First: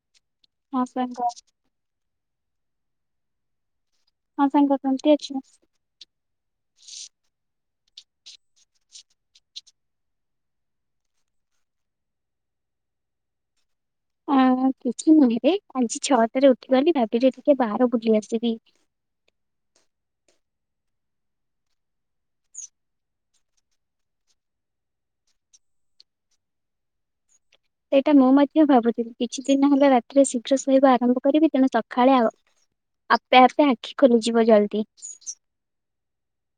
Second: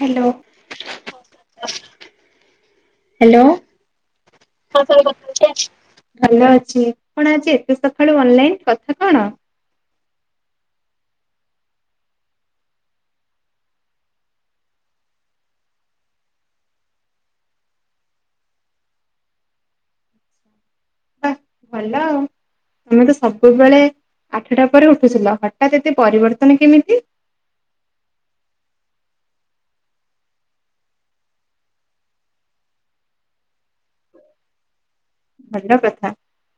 Hello ହଁ ସାଙ୍ଗ hello. [unintelligible] ହଁ ସାଙ୍ଗ ଫ ଭଲ କେମିତି ଅଛ? ଅଛି [unintelligible] କଣ ଆଜି। ସକାଳୁ ଅନଲାଇନ କଥା କଣ? ଆ [inaudible] କିଛି ନୁହେଁ ରେ ଆଜି ଛଅଟାରେ ଉଠିଗଲି [unintelligible] ଭାବରେ ଟିକେ ବାହାର ବୁଲି ଆସିବି। [inaudible] ବା ଭଲ ଆଉ ତମେ ତ ସବୁବେଳେ ଆଠଟା ପରେ ଉଠୁଥିଲ ହଠାତ୍ ଏତେ ପରିବର୍ତ୍ତନ କେମିତି? ସେଇଟା ମୁଁ ମଧ୍ୟ ଭାବୁଥିଲି କିଛି ଦିନ ହେଲା ରାତିରେ ଶୀଘ୍ର ଶୋଇବା ଆରମ୍ଭ କରିବି ତେଣୁ ସକାଳେ ଆଉ ଆପେ ଆପେ ଆଖି ଖୋଲିଯିବ ଜଲ୍ଦି। ଭଲ କଥା।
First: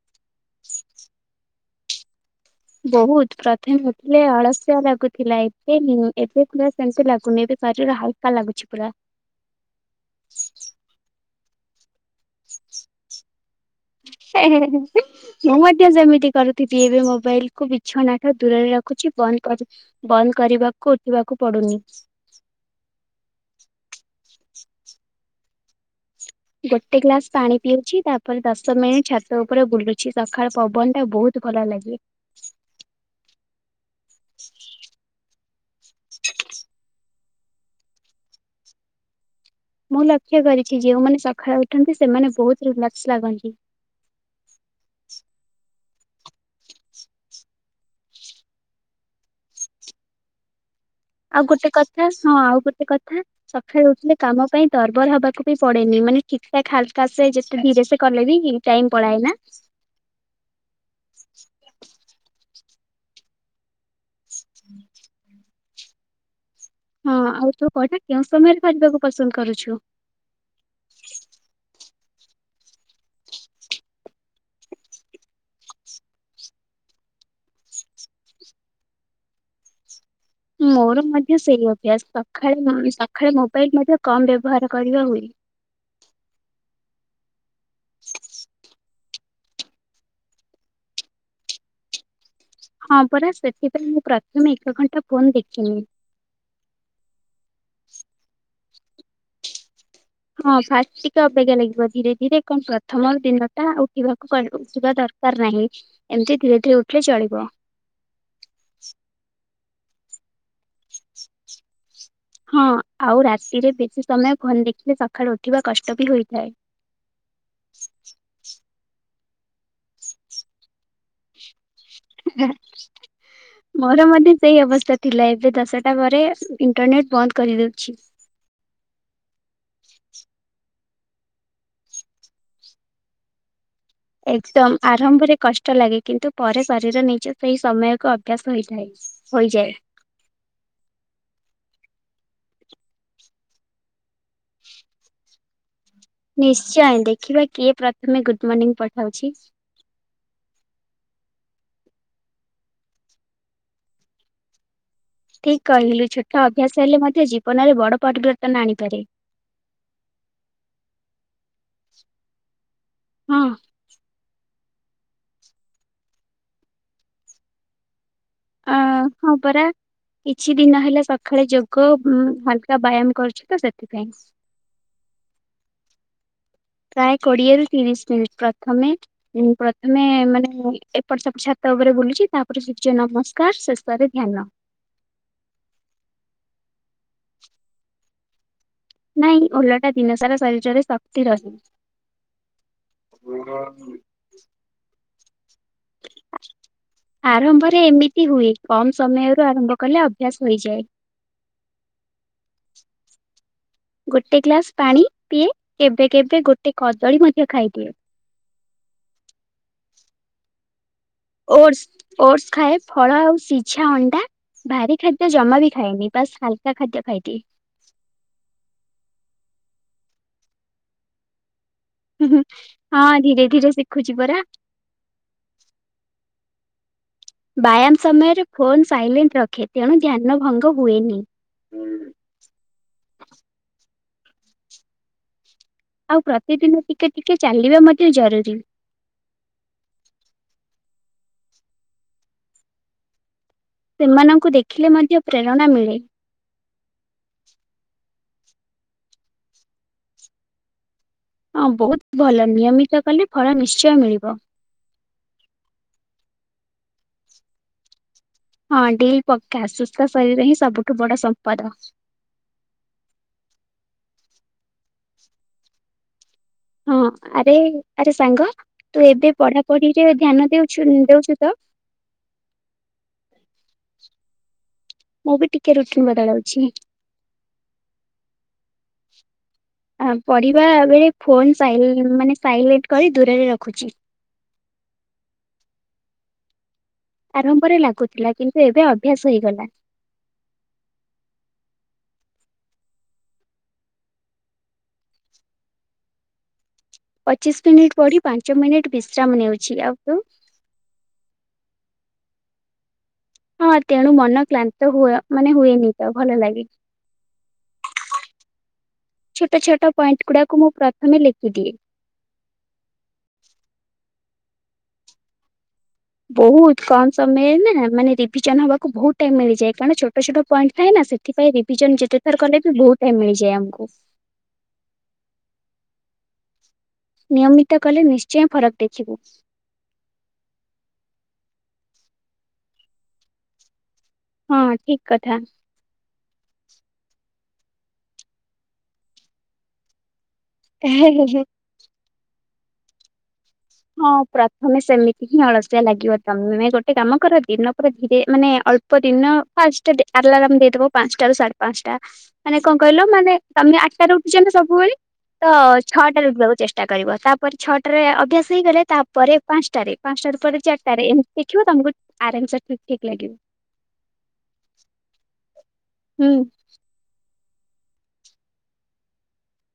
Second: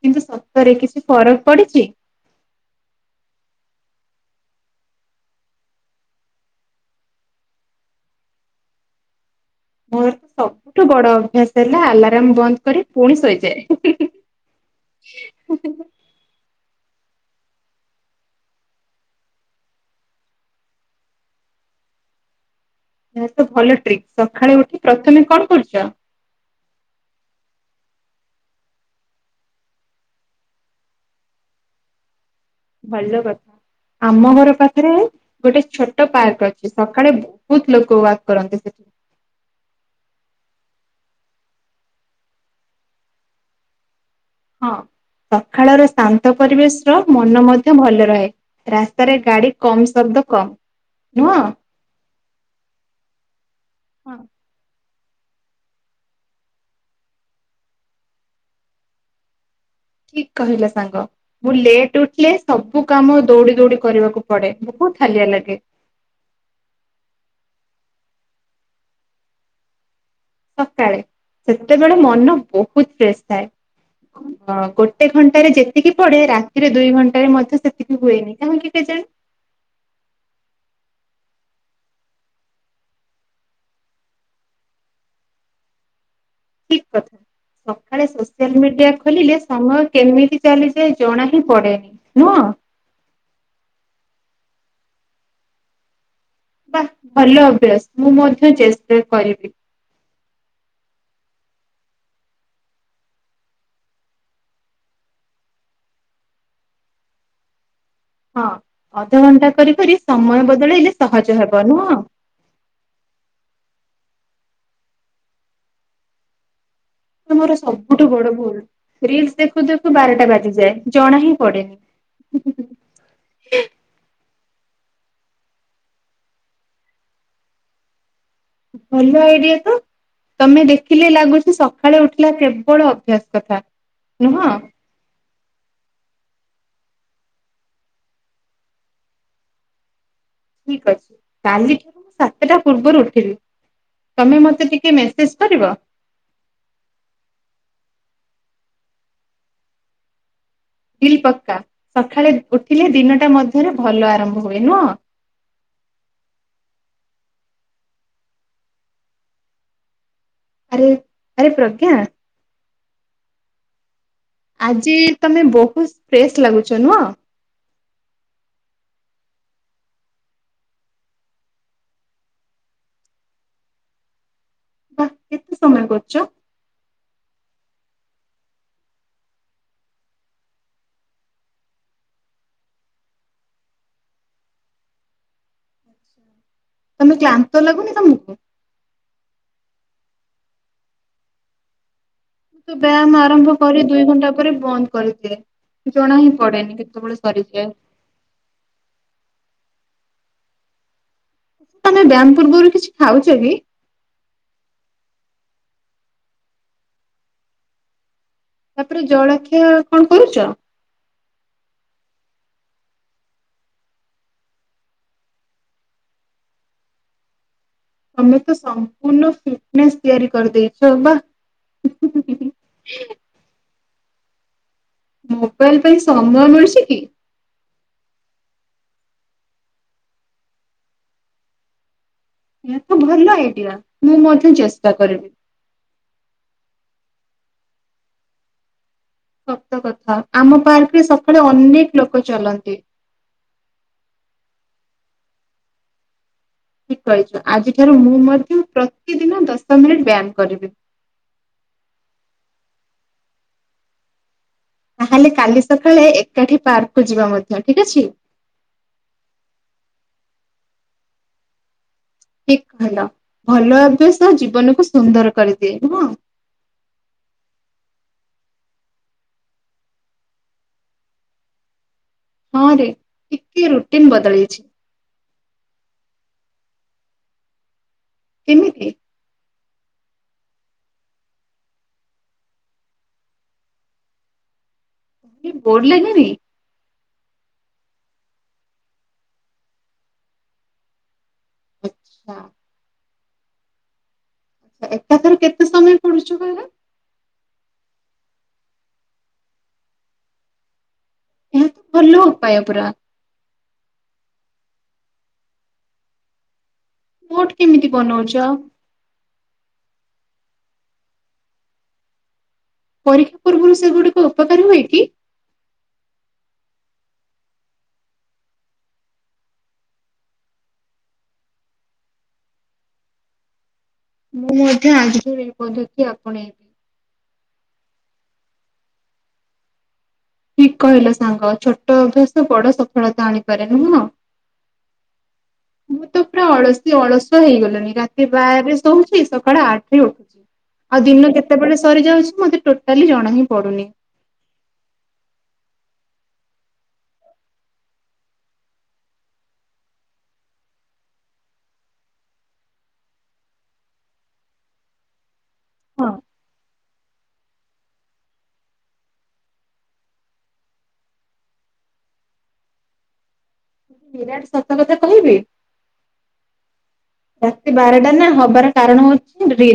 କିନ୍ତୁ ସତରେ କିଛି ଫରକ ପଡିଛି ବହୁତ ପ୍ରଥମେ ଉଠିଲେ ଅଳସୁଆ ଲାଗୁଥିଲା ଏବେ ଏବେ ପୁରା ସେମିତି ଲାଗୁନି ଏବେ ଶିର ଟା ହାଲକା ଲାଗୁଛି ପୁରା। ମୋର ତ ସବୁଠୁ ବଡ ଅଭ୍ୟାସ ହେଲା ଆ ମୁଁ ମଧ୍ୟ ଯେମିତି କରୁଥିଲି। ଏବେ ମୋବାଇଲ କୁ ବିଛଣା ଟା ଦୂରରେ ରଖୁଛି ବନ୍ଦ କରି ବନ୍ଦ କରିବାକୁ ଉଠିବାକୁ ପଡୁନି। ହଁ [inaudible] ଏହା ତ ଭଲ ଟ୍ରିକ୍ ସକାଳେ ଉଠି ପ୍ରଥମେ କଣ କରୁଛ? ଗୋଟେ ଗ୍ଲାସ ପାଣି ପିଉଛି ତାପରେ ଦଶ ମିନିଟ ଛାତ ଉପରେ ବୁଲୁଛି ସକାଳ ପବନ ଟା ବହୁତ ଭଲ ଲାଗେ। ଭଲ କଥା ଆମ ଘର ପାଖରେ ଗୋଟେ ଛୋଟ ପାର୍କ ଅଛି ସକାଳେ ବହୁତ ଲୋକ ୱାକ୍ କରନ୍ତି ସେଠି। ମୁଁ ଲକ୍ଷ୍ୟ କରିଛି ଯେଉଁମାନେ ସକାଳେ ଉଠନ୍ତି ସେମାନେ ବହୁତ ରିଲାକ୍ସ ଲାଗନ୍ତି। ହଁ। ସକାଳର ଶାନ୍ତ ପରିବେଶ ର ମନ ମଧ୍ୟ ଭଲ ରହେ ରାସ୍ତାରେ ଗାଡି କମ ସମ [unintelligible] ଦୁଃୋକ ଆଉ ଗୋଟେ କଥା ହଁ ଆଉ ଗୋଟେ କଥା ସକାଳେ ହଁ। ଉଥିଲେ କାମ ପାଇଁ ତର୍ ବର ହବାକୁ ବି ପଡେନି ମାନେ ଠିକ ଠାକ ହାଲକା ସେ ଯେତେ ଧୀରେ ସେ କଲେ ବି ଇନ୍ ଟାଇମ୍ ପଳାଏ ନା? ଠିକ କହିଲ ସାଙ୍ଗ ମୁଁ ଲେଟ୍ ଉଠିଲେ ସବୁ କାମ ଦୌଡି ଦୌଡି କରିବାକୁ ପଡେ ବହୁତ ହାଲିଆ ଲାଗେ। ହଁ ଆଉ ତୁ [unintelligible] କଟା କେଉଁ ସମୟରେ କରିବାକୁ ପସନ୍ଦ କରୁଛୁ? ସକାଳେ ସେତେବେଳେ ମନ ବହୁତ ଫ୍ରେଶ ଥାଏ। ଗୋଟେ ଘଣ୍ଟାରେ ଯେତିକି ପଡେ ରାତିରେ ଦୁଇ ଘଣ୍ଟାରେ ମଧ୍ୟ ସେତିକି ହୁଏନି କାହିଁକି କେଜାଣି। [inaudible] ମୋର ମଧ୍ୟ ସେଇ ଅଭ୍ୟାସ ସକାଳେ ସକାଳେ ମୋବାଇଲ ମଧ୍ୟ କମ ବ୍ୟବହାର କରିବା ହୁଏ। ଠିକ କଥା ସକାଳେ ସୋସିଆଲ ମିଡିଆ। ଖୋଲିଲେ ସମୟ କେମିତି ଚାଲିଯାଏ ଜଣା ହିଁ ପଡେନି ନୁହଁ। ହଁ ପରା ସେଥିପାଇଁ ମୁଁ ପ୍ରଥମେ ଏକ ଘଣ୍ଟା ଫୋନ୍ ଦେଖିନି। ବା ଭଲ ଅଭ୍ୟାସ ମୁଁ ମଧ୍ୟ ଚେଷ୍ଟା କରିବି। ହଁ ଫାଟ ଟିକେ ଅବାଗିଆ ଲାଗିବ ଧୀରେ ଧୀରେ କଣ ପ୍ରଥମ ଦିନ ଟା ଉଠିବାକୁ ଉସ ଦରକାର। ଦରକାର ନାହିଁ ଏମିତି ଧୀରେ ଧୀରେ ଉଠିଲେ ଚଳିବ। ହଁ ଅଧଘଣ୍ଟା କରି କରି ସମୟ ବ ବଦଳେଲେ ସହଜ ହବ ନୁହଁ। ହଁ ଆଉ ରାତିରେ ବେଶୀ ସମୟ ଫୋନ ଦେଖିଲେ ସକାଳେୁ ଉଠିବା କଷ୍ଟ ବି ହୋଇଥାଏ। ମୋର ସବୁଠୁ ବଡ ଭୁଲ ରିଲସ ଦେଖୁ ଦେଖୁ ବାରଟା ବାଜିଯାଏ ଜଣା ହିଁ ପଡେନି। ମୋର ମଧ୍ୟ୍ୟ ସେଇ ଅବସ୍ଥା ଥିଲା ଏବେ ଦଶଟା ପରେ ଇଣ୍ଟରନେଟ ବନ୍ଦ କରିଦଉଛି। ଭଲ ଆଇଡିଆ ତ ତମେ ଦେଖିଲେ ଲାଗୁଛି ସକାଳେ ଉଠିଲେ କେବଳ ଅଭ୍ୟାସ କଥା। ନୁହଁ ଏକଦମ ଆରମ୍ଭରେ। କଷ୍ଟ ଲାଗେ କିନ୍ତୁ ପରେ ଶାରୀର ନିଜେ ସେଇ ସମୟକୁ ଅଭ୍ୟାସ ହେଇଯଏ ହୋଇଯାଏ। ଠିକ ଅଛି କାଲିଠାରୁ ମୁଁ ସାତଟା ପୂର୍ବରୁ ଉଠିବି ତମେ ମତେ ଟିକେ ମେସେଜ କରିବ। ନିଶ୍ଚୟ ଦେଖିବା କିଏ ପ୍ରଥମେ ଗୁଡ୍ ମର୍ଣ୍ଣିଂ ପଠାଉଛି। ବିଲ୍ ପକ୍କା ସକାଳେ ଉଠିଲେ ଦିନଟା ମଧ୍ୟରେ ଭଲ ଆରମ୍ଭ ହୁଏ ନୁହଁ। ଠିକ କହିଲୁ ଛୋଟ ଅଭ୍ୟାସ ହେଲେ ମଧ୍ୟ ଜୀବନରେ ବଡ ପରିବର୍ତ୍ତନ ଆଣିପାରେ। ଆରେ ଆରେ ପ୍ରଜ୍ଞା। ହଁ। ଆଜି ତମେ ବହୁତ ଫ୍ରେଶ ଲାଗୁଛ ନୁହଁ। ଅ ହଁ ପରା। କିଛି ଦିନ ହେଲା ସକାଳେ ଯୋଗ ହାଲକା ବ୍ୟାୟାମ କରୁଛି ତ ସେଥିପାଇଁ। ବା କେତେ ସମୟ କରୁଛ। ପ୍ରାୟ କୋଡିଏରୁ ତିରିଶ ମିନିଟ୍ ପ୍ରଥମେ ପ୍ରଥମେ ମାନେ ଏପଟ ସେପଟ ଛତ ଉପରେ। ଉପରେ ବୁଲିକି ତାପରେ ସୂଯ୍ୟ ନମସ୍କାର ଶେଷରେ ଧ୍ୟ୍ୟନ। ତମେ କ୍ଲାନ୍ତ ଲାଗୁନି ତମକୁ। ନାଇଁ ଓଲଟା ଦିନ ସାରା ଶରୀରରେ ଶକ୍ତି ରହେ। ମୁଁ ତ ବ୍ୟାୟାମ ଆରମ୍ଭ କରି ଦୁଇ ଘଣ୍ଟା ପରେ ବନ୍ଦ କରିଦିଏ। ଜଣା ହିଁ ପଡେନି କେତେବେଳେ ସରିଯାଏ। ଆରମ୍ଭରେ ଏମିତି ହୁଏ କମ ସମୟରୁ ଆରମ୍ଭ କଲେ ଅଭ୍ୟାସ ହୋଇଯଏ। ତମେ ବ୍ୟମ ପୂର୍ବରୁ କିଛି ଖାଉଛ କି। ଗୋଟେ ଗ୍ଲାସ ପାଣି ପିଏ କେବେ କେବେ ଗୋଟେ କଦଳୀ ମଧ୍ୟ ଖାଇଦିଏ। ତାପରେ ଜଳାଖୟ କଣ କରୁଛ। ଓଟସ ଓଟସ ଖାଏ ଫଳ ଆଉ ସିଝା ଅଣ୍ଡା। ଭାରି ଖାଦ୍ୟ ଜମା ବି ଖାଇନି ବସ୍ ହଲକା ଖାଦ୍ୟ ଖାଇଦିଏ। ତମେ ତ ସମ୍ପୂର୍ଣ୍ଣ [inaudible] ତିଆରି କରିଦେଇଛ ବା। ହଁ ଧୀରେ ଧୀରେ ଶିଖୁଛି ପରା। ମୋବାଇଲ ପାଇଁ ସମୟ ମିଳୁଛି କି। ବ୍ୟାୟାମ ସମୟରେ ଫୋନ ସାଇଲେଣ୍ଟ ରଖେ ତେଣୁ ଧ୍ୟ୍ୟନ ଭଙ୍ଗ ହୁଏନି। ଏହା ତ ଭଲ ଆଇଡିଆ ମୁଁ ମଧ୍ୟ ଚେଷ୍ଟା କରିବି। ଆଉ ପ୍ରତିଦିନ ଟିକେ ଟିକେ ଚାଲିବା ମଧ୍ୟ ଜରୁରୀ। ସତ କଥା ଆମ ପାର୍କରେ ସକାଳେ ଅନେକ ଲୋକ ଚଲନ୍ତି। ସେମାନଙ୍କୁ ଦେଖିଲେ ମଧ୍ୟ ପ୍ରେରଣା ମିଳେ। ଠିକ୍ କହିଛ ଆଜିଠାରୁ ମୁଁ ମଧ୍ୟ ପ୍ରତିଦିନ ଦଶ ମିନିଟ୍ ବ୍ୟାୟାମ କରିବି। ହଁ ବହୁତ୍ ଭଲ ନିୟମିତ କଲେ ଫଳ ନିଶ୍ଚୟ ମିଳିବ। ତାହେଲେ କାଲି ସକାଳେ ଏକାଠି ପାର୍କକୁୁ ଯିବା ମଧ୍ୟ ଠିକ୍ ଅଛି। ହଁ ଡିଲ୍ ପକ୍କା ସୁସ୍ଥ ଶରୀର ହିଁ ସବୁଠୁ ବଡ଼ ସମ୍ପଦ। ଠିକ୍ କହିଲ ଭଲ ଅଭ୍ୟାସ ଜୀବନକୁ ସୁନ୍ଦର କରିଦିଏ ନୁହଁ? ହଁ ଆରେ ଆରେ ସାଙ୍ଗ ତୁ ଏବେ ପଢ଼ାପଢ଼ି ରେ ଧ୍ୟାନ ଦଉଛୁ ଦଉଛୁ ତ। ହଁ ରେ ଟିକେ ରୁଟିନ୍ ବଦଲେଇଛି। ମୁଁ ବି ଟିକେ ରୁଟିନ୍ ବଦଲଉଛି। କେମିତି? ପଢ଼ିବା ବଳେ ଫୋନ ସାଇ ମାନେ ସାଇଲେଣ୍ଟ୍ କରି ଦୂରରେ ରଖୁଛି। ବୋର୍ ଲାଗେନି? ଆରମ୍ଭରେ ଲାଗୁଥିଲା କିନ୍ତୁ ଏବେ ଅଭ୍ୟାସ ହେଇଗଲା। ଆଚ୍ଛା। ଏକାଥର କେତେ ସମୟ ପଢୁଛ କହିଲ? ପଚିଶି ମିନିଟ ପଢ଼ି ପାଞ୍ଚ ମିନିଟ୍ ବିଶ୍ରାମ ନେଉଛି ଆଉ ତୁ? ଏହା ତ ଭଲ ଉପାୟ ପୁରା। ହଁ ତେଣୁ ମନ କ୍ଲାନ୍ତ ହୁଏ ମାନେ ହୁଏନି ତ ଭଲ ଲାଗେ। ନୋଟ୍ କେମିତି ବନଉଚ? ଛୋଟ ଛୋଟ ପଏଣ୍ଟ ଗୁଡାକୁ ମୁଁ ପ୍ରଥମେ ଲେଖିଦିଏ। ପରୀକ୍ଷା ପୂର୍ବରୁ ସେଗୁଡ଼ିକ ଉପକାର ହୁଏ କି? ବହୁତ୍ କମ ସମୟରେ ନା ମାନେ ରିଭିଜନ ହବାକୁ ବହୁତ୍ ଟାଇମ ମିଳିଯାଏ କାରଣ ଛୋଟ ଛୋଟ ପଏଣ୍ଟ ଥାଏ ନା। ସେଥିପାଇଁ ରିଭିଜନ ଯେତେଥର କଲେ ବି ବହୁତ୍ ଟାଇମ ମିଳିଯାଏ ଆମକୁ। ମୁଁ ମଧ୍ୟ ଆଜିଠୁ ଏଇ ପଦ୍ଧତି ଆପଣେଇବି। ନିୟମିତ କଲେ ନିଶ୍ଚୟ ଫରକ ଦେଖିବୁ। ଠିକ୍ କହିଲ ସାଙ୍ଗ ଛୋଟ ଅଭ୍ୟାସ ବଡ଼ ସଫଳତା ଆଣିପାରେ ନୁହଁ? ହଁ ଠିକ୍ କଥା। ମୁଁ ତ ପୁରା ଅଳସୀ ଅଳସୁଆ ହେଇଗଲଣି ରାତି ବାରରେ ଶୋଉଛି ସକାଳ ଆଠରେ ଉଠୁଚି। ଆଉ ଦିନ କଥା। କେତେବେଳେ ସରିଯାଉଛି ମତେ ଟୋଟାଲି ଜଣା ହିଁ ପଡୁନି। ହଁ ପ୍ରଥମେ ସେମି ହଁ ଅଳସୁଆ ଲାଗିବ ତମେ ଗୋଟେ କାମ କର ଦିନକୁ ଧୀରେ ମାନେ ଅଳ୍ପ ଦିନ ଫାଷ୍ଟ ଆଲାରାମ୍ ଦେଇଦବ ପାଞ୍ଚଟା ରୁ ସାଢେ ପାଞ୍ଚଟା ମାନେ କଣ କହିଲ ମାନେ ତମେ ଆଠଟା ରେ ଉଠିଛ ନା ସବୁବେଳେ। ତ ହଁ ଛଅଟା ରେ ଉଠିବାକୁ ଚେଷ୍ଟା କରିବ ତାପରେ ଛଅଟାରେ ଅଭ୍ୟାସ ସେଇ ଗଲେ ତାପରେ ପାଞ୍ଚଟାରେ ପାଞ୍ଚଟା ପରେ ଚାରିଟାରେ ଏମିତି ଦେଖିବ ତମକୁ ଆରାମ ସେ ଠିକ୍ ଲାଗିବ। ବିରାଟ ସତ କଥା କହିବି ହୁଁ। ରାତି ବାରଟା ନା ହବାର କାରଣ ହଉଛି ରି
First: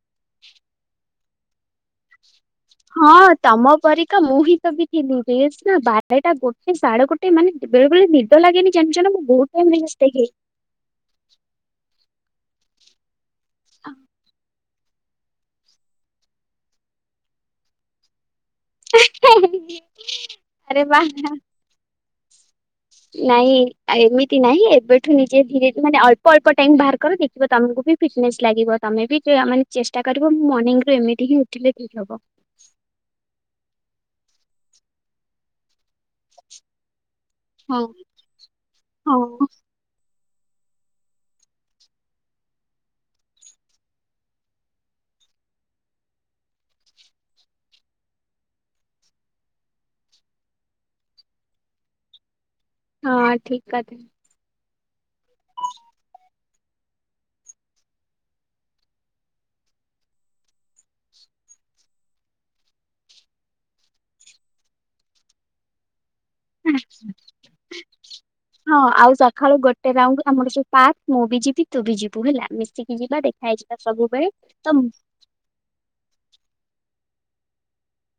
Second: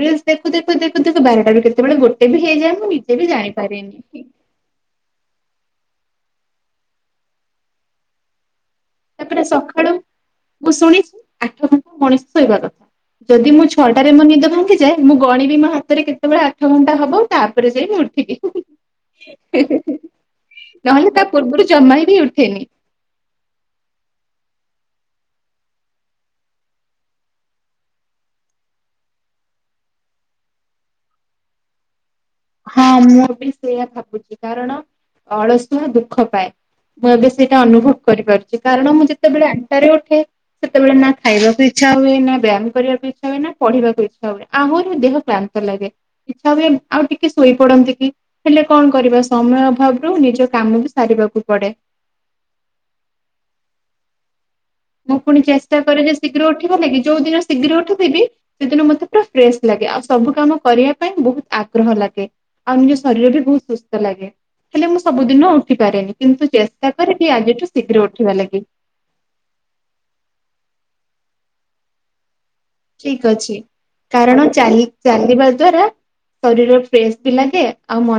ରିଲସ୍ ଦେଖୁ ଦେଖୁ ଦେଖୁ ଦେଖୁ ବାରଟାରୁ କେତେବେଳେ ଗୋଟେ ବି ହେଇଯାଏ ମୁଁ ନିଜେ ବି ହଁ ତମ ଜାଣିପାରେନି। ପରିକା ମୁଁ ହିଁ ତ ବି ଥିଲି ରି ନା ବାରଟା ଗୋଟେ ସାଢେ଼ଗୋଟେ ମାନେ ବେଳେ ବେଳେ ନିଦ ଲାଗେନି ଜାଣିଚ ନା ମୁଁ ତାପରେ ବହୁତ୍ ଟାଇମ୍ ସକାଳୁ ରିଲସ୍ ଦେଖେ। ମୁଁ ଶୁଣିଚି ଆଠ ଘଣ୍ଟା ମଣିଷ ଶୋଇବା କଥା ଯଦି ମୁଁ ଛଅଟାରେ ମୋ ନିଦ‌ ଭାଙ୍ଗେ ଯେ ମୁଁ ଗଣିବି ମୋ ହାତରେ କେତେବେଳେ ଆଠ ଘଣ୍ଟା ହବ ତାପରେ ଯାଇ ମୁଁ ଉଠିବି। ଆରେ ବା ନହେଲେ ତା ପୂର୍ବରୁ ଜମା ବି ଉଠ ନାଇଁ ଏମିତି ନାହିଁ ଏବେଠୁ ନିଜେ ଧୀରେ ମାନେ ଅଳ୍ପ ଅଳ୍ପ ଟାଇମ୍ ବାହାର କର ଦେଖିବ ତମକୁ ଫିଟନେସ୍ ଲାଗିବ ତମେ ବି ମାନେ ଚେଷ୍ଟା କରିବ ମୁଁ ମର୍ନିଙ୍ଗ୍ ରୁ ଏମିତି ହିଁ ଉଠିଲେ ଠିକ୍ ହବ। ହଁ ମୁଁ ବି ସେଇୟା ଭାବୁଛି କାରଣ ଅଳସୁ ଆ ଦୁଃଖ ପାଏ ମୁଁ ଏବେ ସେଇଟା ହଁ। ଅନୁଭବ କରିପାରୁଛି କାରଣ ମୁଁ ହଉ ଯେତେବେଳେ ଆଠଟା ରେ ଉଠେ ସେତେବେଳେ ନା ଖାଇବାକୁ ଇଚ୍ଛା ହୁଏ ନା ବ୍ୟାୟାମ କରିବାକୁ ଇଚ୍ଛା ହୁଏ ନା ପଢିବାକୁ ଇଛା ହୁଏ‌ ଆହୁରି ଦେହ ପା କ୍ଳାନ୍ତ ଲାଗେ ଇଚ୍ଛା ହୁଏ ଆଉ ଟି କେ ଶୋଇପଡନ୍ତି କି ହେଲେ କଣ କରିବା ସମୟ ଅଭାବରୁ ନିଜ କାମ ବି ସାରିବାକୁ ପଡ଼େ। [inaudible] ହଁ ଠିକ୍ କଥା। ମୁଁ ପୁଣି ଚେଷ୍ଟା କରେ ଯେ ଶୀଗ୍ର ଉଠିଥିବି ଲାଗି ଯୋଉ ଦିନ ଶୀଗ୍ର ଉଠଥିବି ସେଦିନ ମତେ ପୁରା ଫ୍ରେସ୍ ଲାଗେ। ଆଉ ସବୁ କାମ କରିବା ପାଇଁ ବହୁତ ଆଗ୍ରହ ଲାଗେ ଆଉ ନିଜ ଶରୀର ବି ବହୁତ୍ ସୁସ୍ଥ ଲାଗେ। ହେଲେ ମୁଁ ସବୁଦିନ ଉଠିପାରେନି। କିନ୍ତୁ ଚେଷ୍ଟା କରିବି ଆଜିଠୁ ଶୀଗ୍ର ଉଠିବା ଲାଗି। ଟେରାଉଣ୍ଡୁ ଆମର ସେଯୁ ପାର୍କ ମୁଁ ବି ଯିବି ତୁ ବି ଯିବୁ ହେଲା। ମିଶିକି ଯିବା ଠିକ୍ ଦେଖା ଅଛି ହେଇଯିବା ସବୁବେଳେ କାରଣ ତ ଚାଲି ଚାଲିବା ଦ୍ଵାରା ଶରୀର ଫ୍ରେସ୍ ବି ଲାଗେ ଆଉ ମ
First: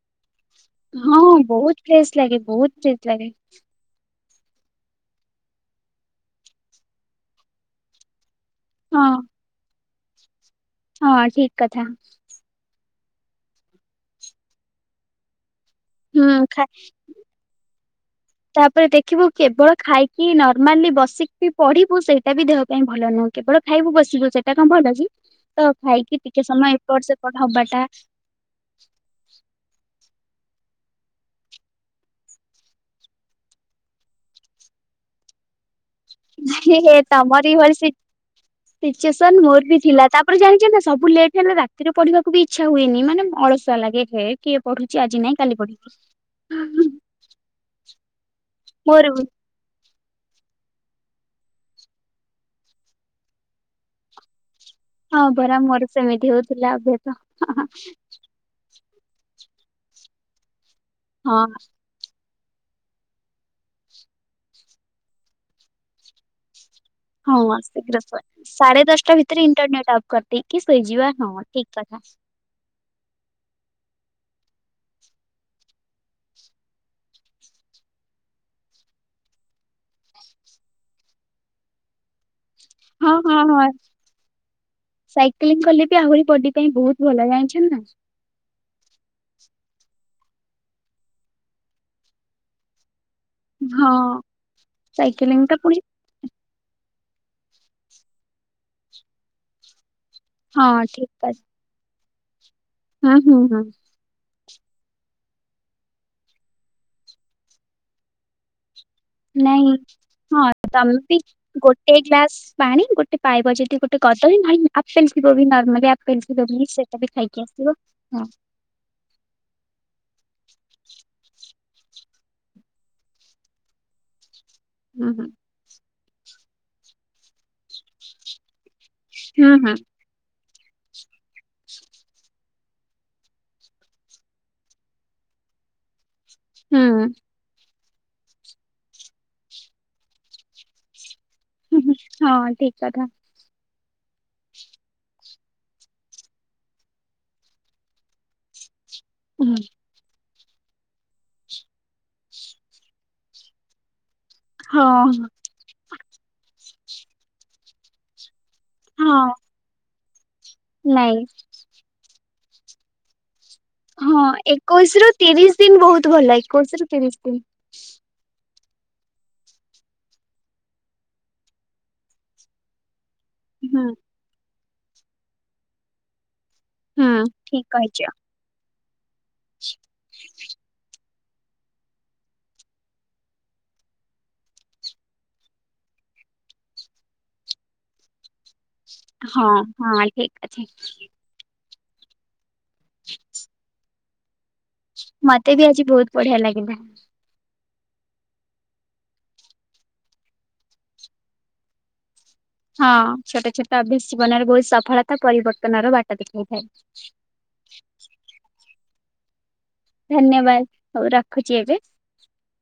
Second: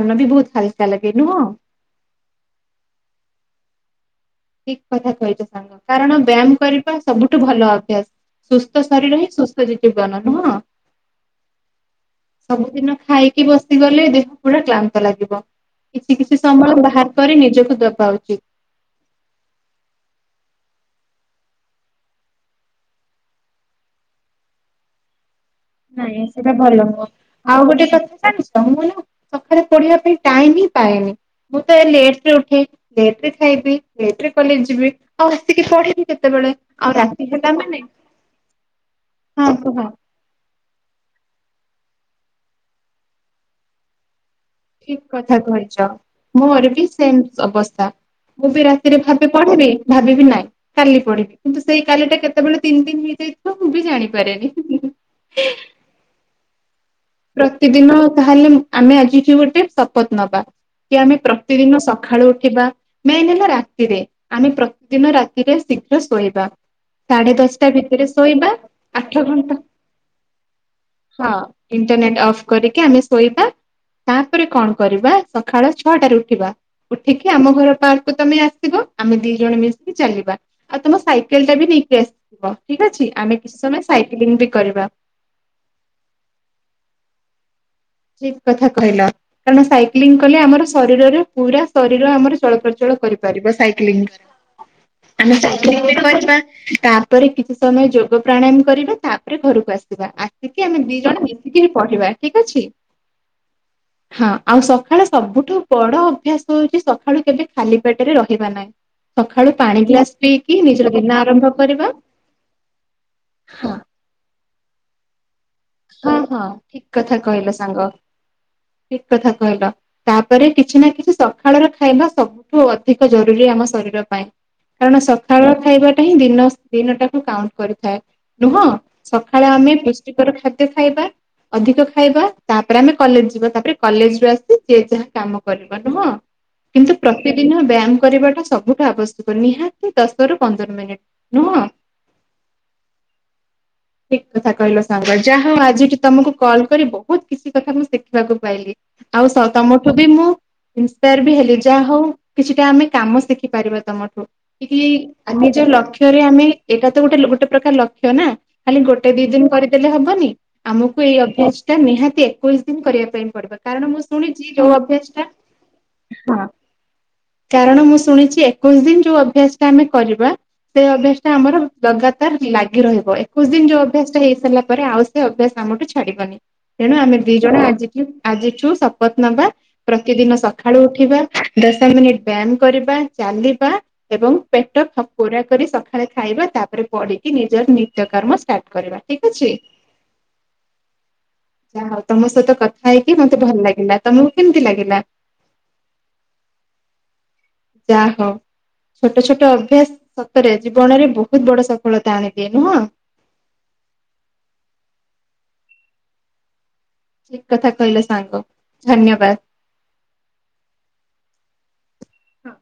ହଁ ବହୁତ୍ ଫ୍ରେସ୍ ଲାଗେ ବହୁତ ଫ୍ରେସ୍ ଲାଗେ। ଠିକ୍ କଥା କହିଛ ସାଙ୍ଗ କାରଣ ବ୍ୟାମ୍ କରିବା ସବୁଠୁ ଭଲ ଅଭ୍ୟାସ। ସୁସ୍ଥ ହଁ ଶରୀର ହିଁ ସୁସ୍ଥ ଜୀବନ ନୁହଁ? ହଁ ଠିକ୍ କଥା। ସବୁଦିନ ଖାଇକି ବସି ଗଲେ ଦେହ ପୁରା କ୍ଳାନ୍ତ ଲାଗିବ! କିଛି ହୁଁ କିଛି ଖା ସମୟ ବାହାର କରି ନିଜକୁ ଦବା ଉଚିତ୍। ତାପରେ ଦେଖିବୁ କେବଳ ଖାଇକି ନର୍ମାଲି ବସିକି ପଢିବୁ ସେଇଟା ବି ଦେହ ପାଇଁ ଭଲ ନୁହେଁ କେବଳ ଖାଇବୁ ବସିବୁ ସେଟା କଣ ଭଲ କିସେ ନାଇଁ ସେଇଟା ଭଲ ନୁହଁ ଆଉ ହବାଟା ଗୋଟେ କଥା ଜାଣିଚ ମୁ ନୁ ସଖାଳେ ପଢିବା ପାଇଁ ଟାଇମ୍ ହିଁ ପାଏନି ମୁଁ ତ ଲେଟ୍ ଉଠେ ଲେଟ୍ ଖାଇବି ଲେଟ୍ର ରେ କଲେଜ୍ ଯିବି ବସିକି ପଢିବି କେତେବେଳେ ନାଁ ହି ଆଉ ଏ ରାତି ହେଲା ତମରୀ ଭଳି ମାନେ ସି ସିଚେସନ୍ ହଁ ମୋର କୁହ ବି ଥିଲା ତା ପଣ ଜାଣିଛନ୍ତି ସବୁ ଲେଟ୍ ହେଲା ରାତିରେ ପଢିବାକୁ ବି ଇଛା ହୁଏନି ମାନେ ଅଳସୁଆ ଲାଗେ ଏହେ ଠିକ୍ କଥା କହିଛ ମୋର ବି ସେମ୍ ଶ୍ ଅବସ୍ଥା। ମୁଁ ବି ରାତିରେ ମୋର ବି ଭାବେ ପଢିବି ଭାବିବି ନାହିଁ କାଲି ପଢିବି କିନ୍ତୁ ସେଇ କାଲିଟା କେତେବେଳେ ତିନ୍ ଦିନ୍ ହେଇଯାଇଥିବ ମୁଁ ବି ଜାଣିପାରେନି। ହଁ ପରା ମର ସେମିତି ହଉଥିଲା ଅଭ୍ୟାସ। ପ୍ରତିଦିନ ତାହେଲେ ଆମେ ଆଜିଠୁ ଗୋଟେ ଶପଥ ନବା। କି ଆମେ ହଁ ପ୍ରତିଦିନ ସଖାଳୁ ଥିବା ନାଁଇ ମାନେ ରାତିରେ ଆମେ ପ୍ରତିଦିନ ରାତିରେ ଶୀଘ୍ର ଶୋଇବା। ସାଢେ ହଁ ୱ ଦଶଟା ଶୀଘ୍ର ଭିତରେ ହୁଏ ଶୋଇବା ସାଢେ ଆଠ ଦଶଟା ଭିତରେ ଘଣ୍ଟା ଇଣ୍ଟରନେଟ୍ ଅଫ୍ କରିଦିଏକି ଶୋଇଯିବା ହଁ ଠିକ୍ କ ଇଣ୍ଟରନେଟ୍ ଅଫ୍ କରିକି ଆମେ ଶୋଇବା ତାପରେ କଣ କରିବା ସକାଳ ଛଅଟାରେ ଉଠିବା ଉଠିକି ଆମ ଘର ପାର୍କ ତମେ ଆସିବ ଆମେ ଦି ଜଣ ମିଶିକି ଚାଲିବା ଆଉ ତମ ସାଇକେଲ୍ ଟା ବି ନେଇକି ଆସ ବ ଠିକ୍ ଅଛି, ହଁ ଆମେ ହଁ କିଛି ହଁ ସମୟ ସାଇକେଲିଙ୍ଗ ବି କରିବା। ସାଇକେଲିଂ କଲେ ବି ଆହୁରି ବଡି ପାଇଁ ବହୁତ୍ ଭଲ ଜାଇଣିଛ ନା? ଠିକ୍ କଥା କହିଲ। କାରଣ ସାଇକେଲିଙ୍ଗ କଲେ ଆମର ଶରୀରରୁ ପୁରା ଶରୀର ଆମର ଚଳପ୍ରଚଳ କରିବ। କରିବ ସାଇକେଲିଙ୍ଗ ହଁ। ଦ୍ଵାରା ଆମେ ସାଇକେଲିଂ ଟା ପୁଣି ସାଇକେଲିଙ୍ଗ ତ କରିବା ତାପରେ କିଛି ସମୟ ଯୋଗ ପ୍ରାଣାୟମ୍ କରିବା ତାପରେ ଘରକୁ ଆସ ସିବା ଆସିକି ହଁ ଆମେ ଦି ଠିକ ଜଣ ଅଛି। ମିଶିକି ହି ପଢିବା ଠିକ୍ ଅଛି। ହୁଁ ହୁଁ ହୁଁ। ହ ଆଉ ସକାଳ ସବୁଠୁ ବଡ ଅଭ୍ୟାସ ହଉଛି ସକାଳୁ କେବେ ଖାଲି ପେଟରେ ରହିବା ନାଇଁ। ନାଇଁ ହଁ ନିଜର ତମେ ଦିନ ବି ଆରମ୍ଭ କରିବା ଗୋଟେ ଗ୍ଲାସ ପାଣି ଗୋଟେ ପାଇବ ହଁ ଯଦି ଗୋଟେ କଦ ହିଁ ଭାଇଂ ନର୍ମାଲି ହଁ ଆପେଶ୍ ହଁ ସେଇଟା ବି ଖାଇକି ଆସିଥିବ ହଁ। ଠିକ୍ କଥା କହିଲ ତାପରେ କିଛି ନା କିଛି ସଖାଳର ଖାଇବା ସବୁଠୁ ଅଧିକ ଜରୁରୀ ଆମ ଶରୀର ପାଇଁ କାରଣ ହୁଁ ହୁଁ ସଖାଳ ଖାଇବା ଟା ହିଁ ଦିନ ଦିନଟାକୁ କାଉଣ୍ଟ କରିଥାଏ ନୁହଁ ସକାଳେ ହୁଁ ଆମେ ହୁଁ ପୁଷ୍ଟିକର ଖାଦ ତେ ଖାଇବା। ଅଧିକ ଖାଇବା ତାପରେ ଆମେ କଲେଜ୍ ଯିବା ତାପରେ କଲେଜ୍ ରୁ ଆସି ସିଏ ଯାହା କାମ କରିବ ନୁହଁ। କିନ୍ତୁ ହୁଁ। ପ୍ରତିଦିନ ବ୍ୟାମ କରିବାଟା ସବୁଠା ଆବଶ୍ୟକ ନିହାତି ଦଶ ରୁ ପନ୍ଦର ମିନିଟ୍। ନୁହଁ। ହଁ ଠିକ କଥା ଠିକ କଥା କହିଲ ସାଙ୍ଗରା ଯାହା ହଉ ଆଜିଠି ତମକୁ କଲ କରି ବହୁତ କିଛି କଥା ମୁଁ ଶିଖିବାକୁ ପାଇଲି। ଆଉ ହୁଁ ସତାମଠୁ ବି ମୁଁ [inaudible] ଇନ୍ସପାୟାର ବି ହେଲି, ଯାହା ହଉ କିଛିଟା ଆମେ କାମ ଶିଖିପାରିବା ତମଠୁ କି ହଁ। ନିଜ ଲକ୍ଷ୍ୟରେ ଆମେ, ଏଇଟା ତ ଗୋଟେ ଗୋଟେ ପ୍ରକାର ଲକ୍ଷ୍ୟ ନା ଖାଲି ଗୋଟେ ଦି ହଁ ଦିନ କରିଦେଲେ ହବନି, ଆମକୁ ଏଇ ନାଇଁ ଅଭ୍ୟାସ ଟା ନିହାତି କୋଇ [unintelligible] ଦିନ କରିବା ପାଇଁ ପଡିବ। କାରଣ, ମୁଁ ହଁ ଶୁଣିଛି ଯୋଉ ଏକୋଇଶି ଅଭ୍ୟାସ ରୁ ଟା, ତିରିଶ ଦିନ ବହୁତ ଭଲ ହଁ ଏକୋଇଶି ରୁ ତିରିଶ ଦିନ। କାରଣ ମୁଁ ଶୁଣିଛି ଏକ ଦିନ ଯୋଉ ଅଭ୍ୟାସ ଟା ଆମେ କରିବା ସେଇ ଅଭ୍ୟାସ ଟା ଆମର ଲଗାତାର ଲାଗି ରହିବ। କଛି ଦିନ ହୁଁ ଯୋ ଅଭ୍ୟାସ ହେଇସାରିଲା ପରେ, ଆଉ ସେ ଅଭ୍ୟାସ ଆମଠୁ ଛାଡିବନି ତେଣୁ ଆମେ ହୁଁ। ଦି ଜଣ, ଠିକ କହିଛ ଆଜିଠୁ ଆଜିଠୁ ଶପଥ ନବା ପ୍ରତିଦିନ ସକାଳୁ ଉଠିବା ଦଶ ମିନିଟ ବ୍ୟାୟାମ କରିବା, ଚାଲିବା ଏବଂ ପେଟ ପୋରା କରି ସକାଳେ ଖାଇ ତାପରେ ପଡିକି ନିଜର ନିତ୍ୟକର୍ମ ସାର୍ ହଁ ହଁ ଠିକ ଅଛି। ଯାହା ହଉ ତମ ସହିତ କଥା ହେଇକି ମତେ ଭଲ ଲାଗିଲା, ତମକୁ କେମତି ମତେ ବି ଆଜି ବହୁତ ବଢିଆ ଲାଗିଲା। ଯା ହଉ ଛୋଟ ଛୋଟ ଅଭ୍ୟାସ ସତରେ ଜୀବନରେ ବହୁତ ବଡ ସଫଳତା ଆଣେ। ହଁ ଛୋଟ ଛୋଟ ଅଭ୍ୟାସ ଜୀବନରେ ବହୁତ ସଫଳତା ପରିବର୍ତ୍ତନର ବାଟ ଦେଖାଇଥାଏ। ଠିକ କଥା କହିଲ ସାଙ୍ଗ, ଧନ୍ୟବାଦ। ଧନ୍ୟବାଦ, ହଉ ରଖୁଛି ଏବେ ହଁ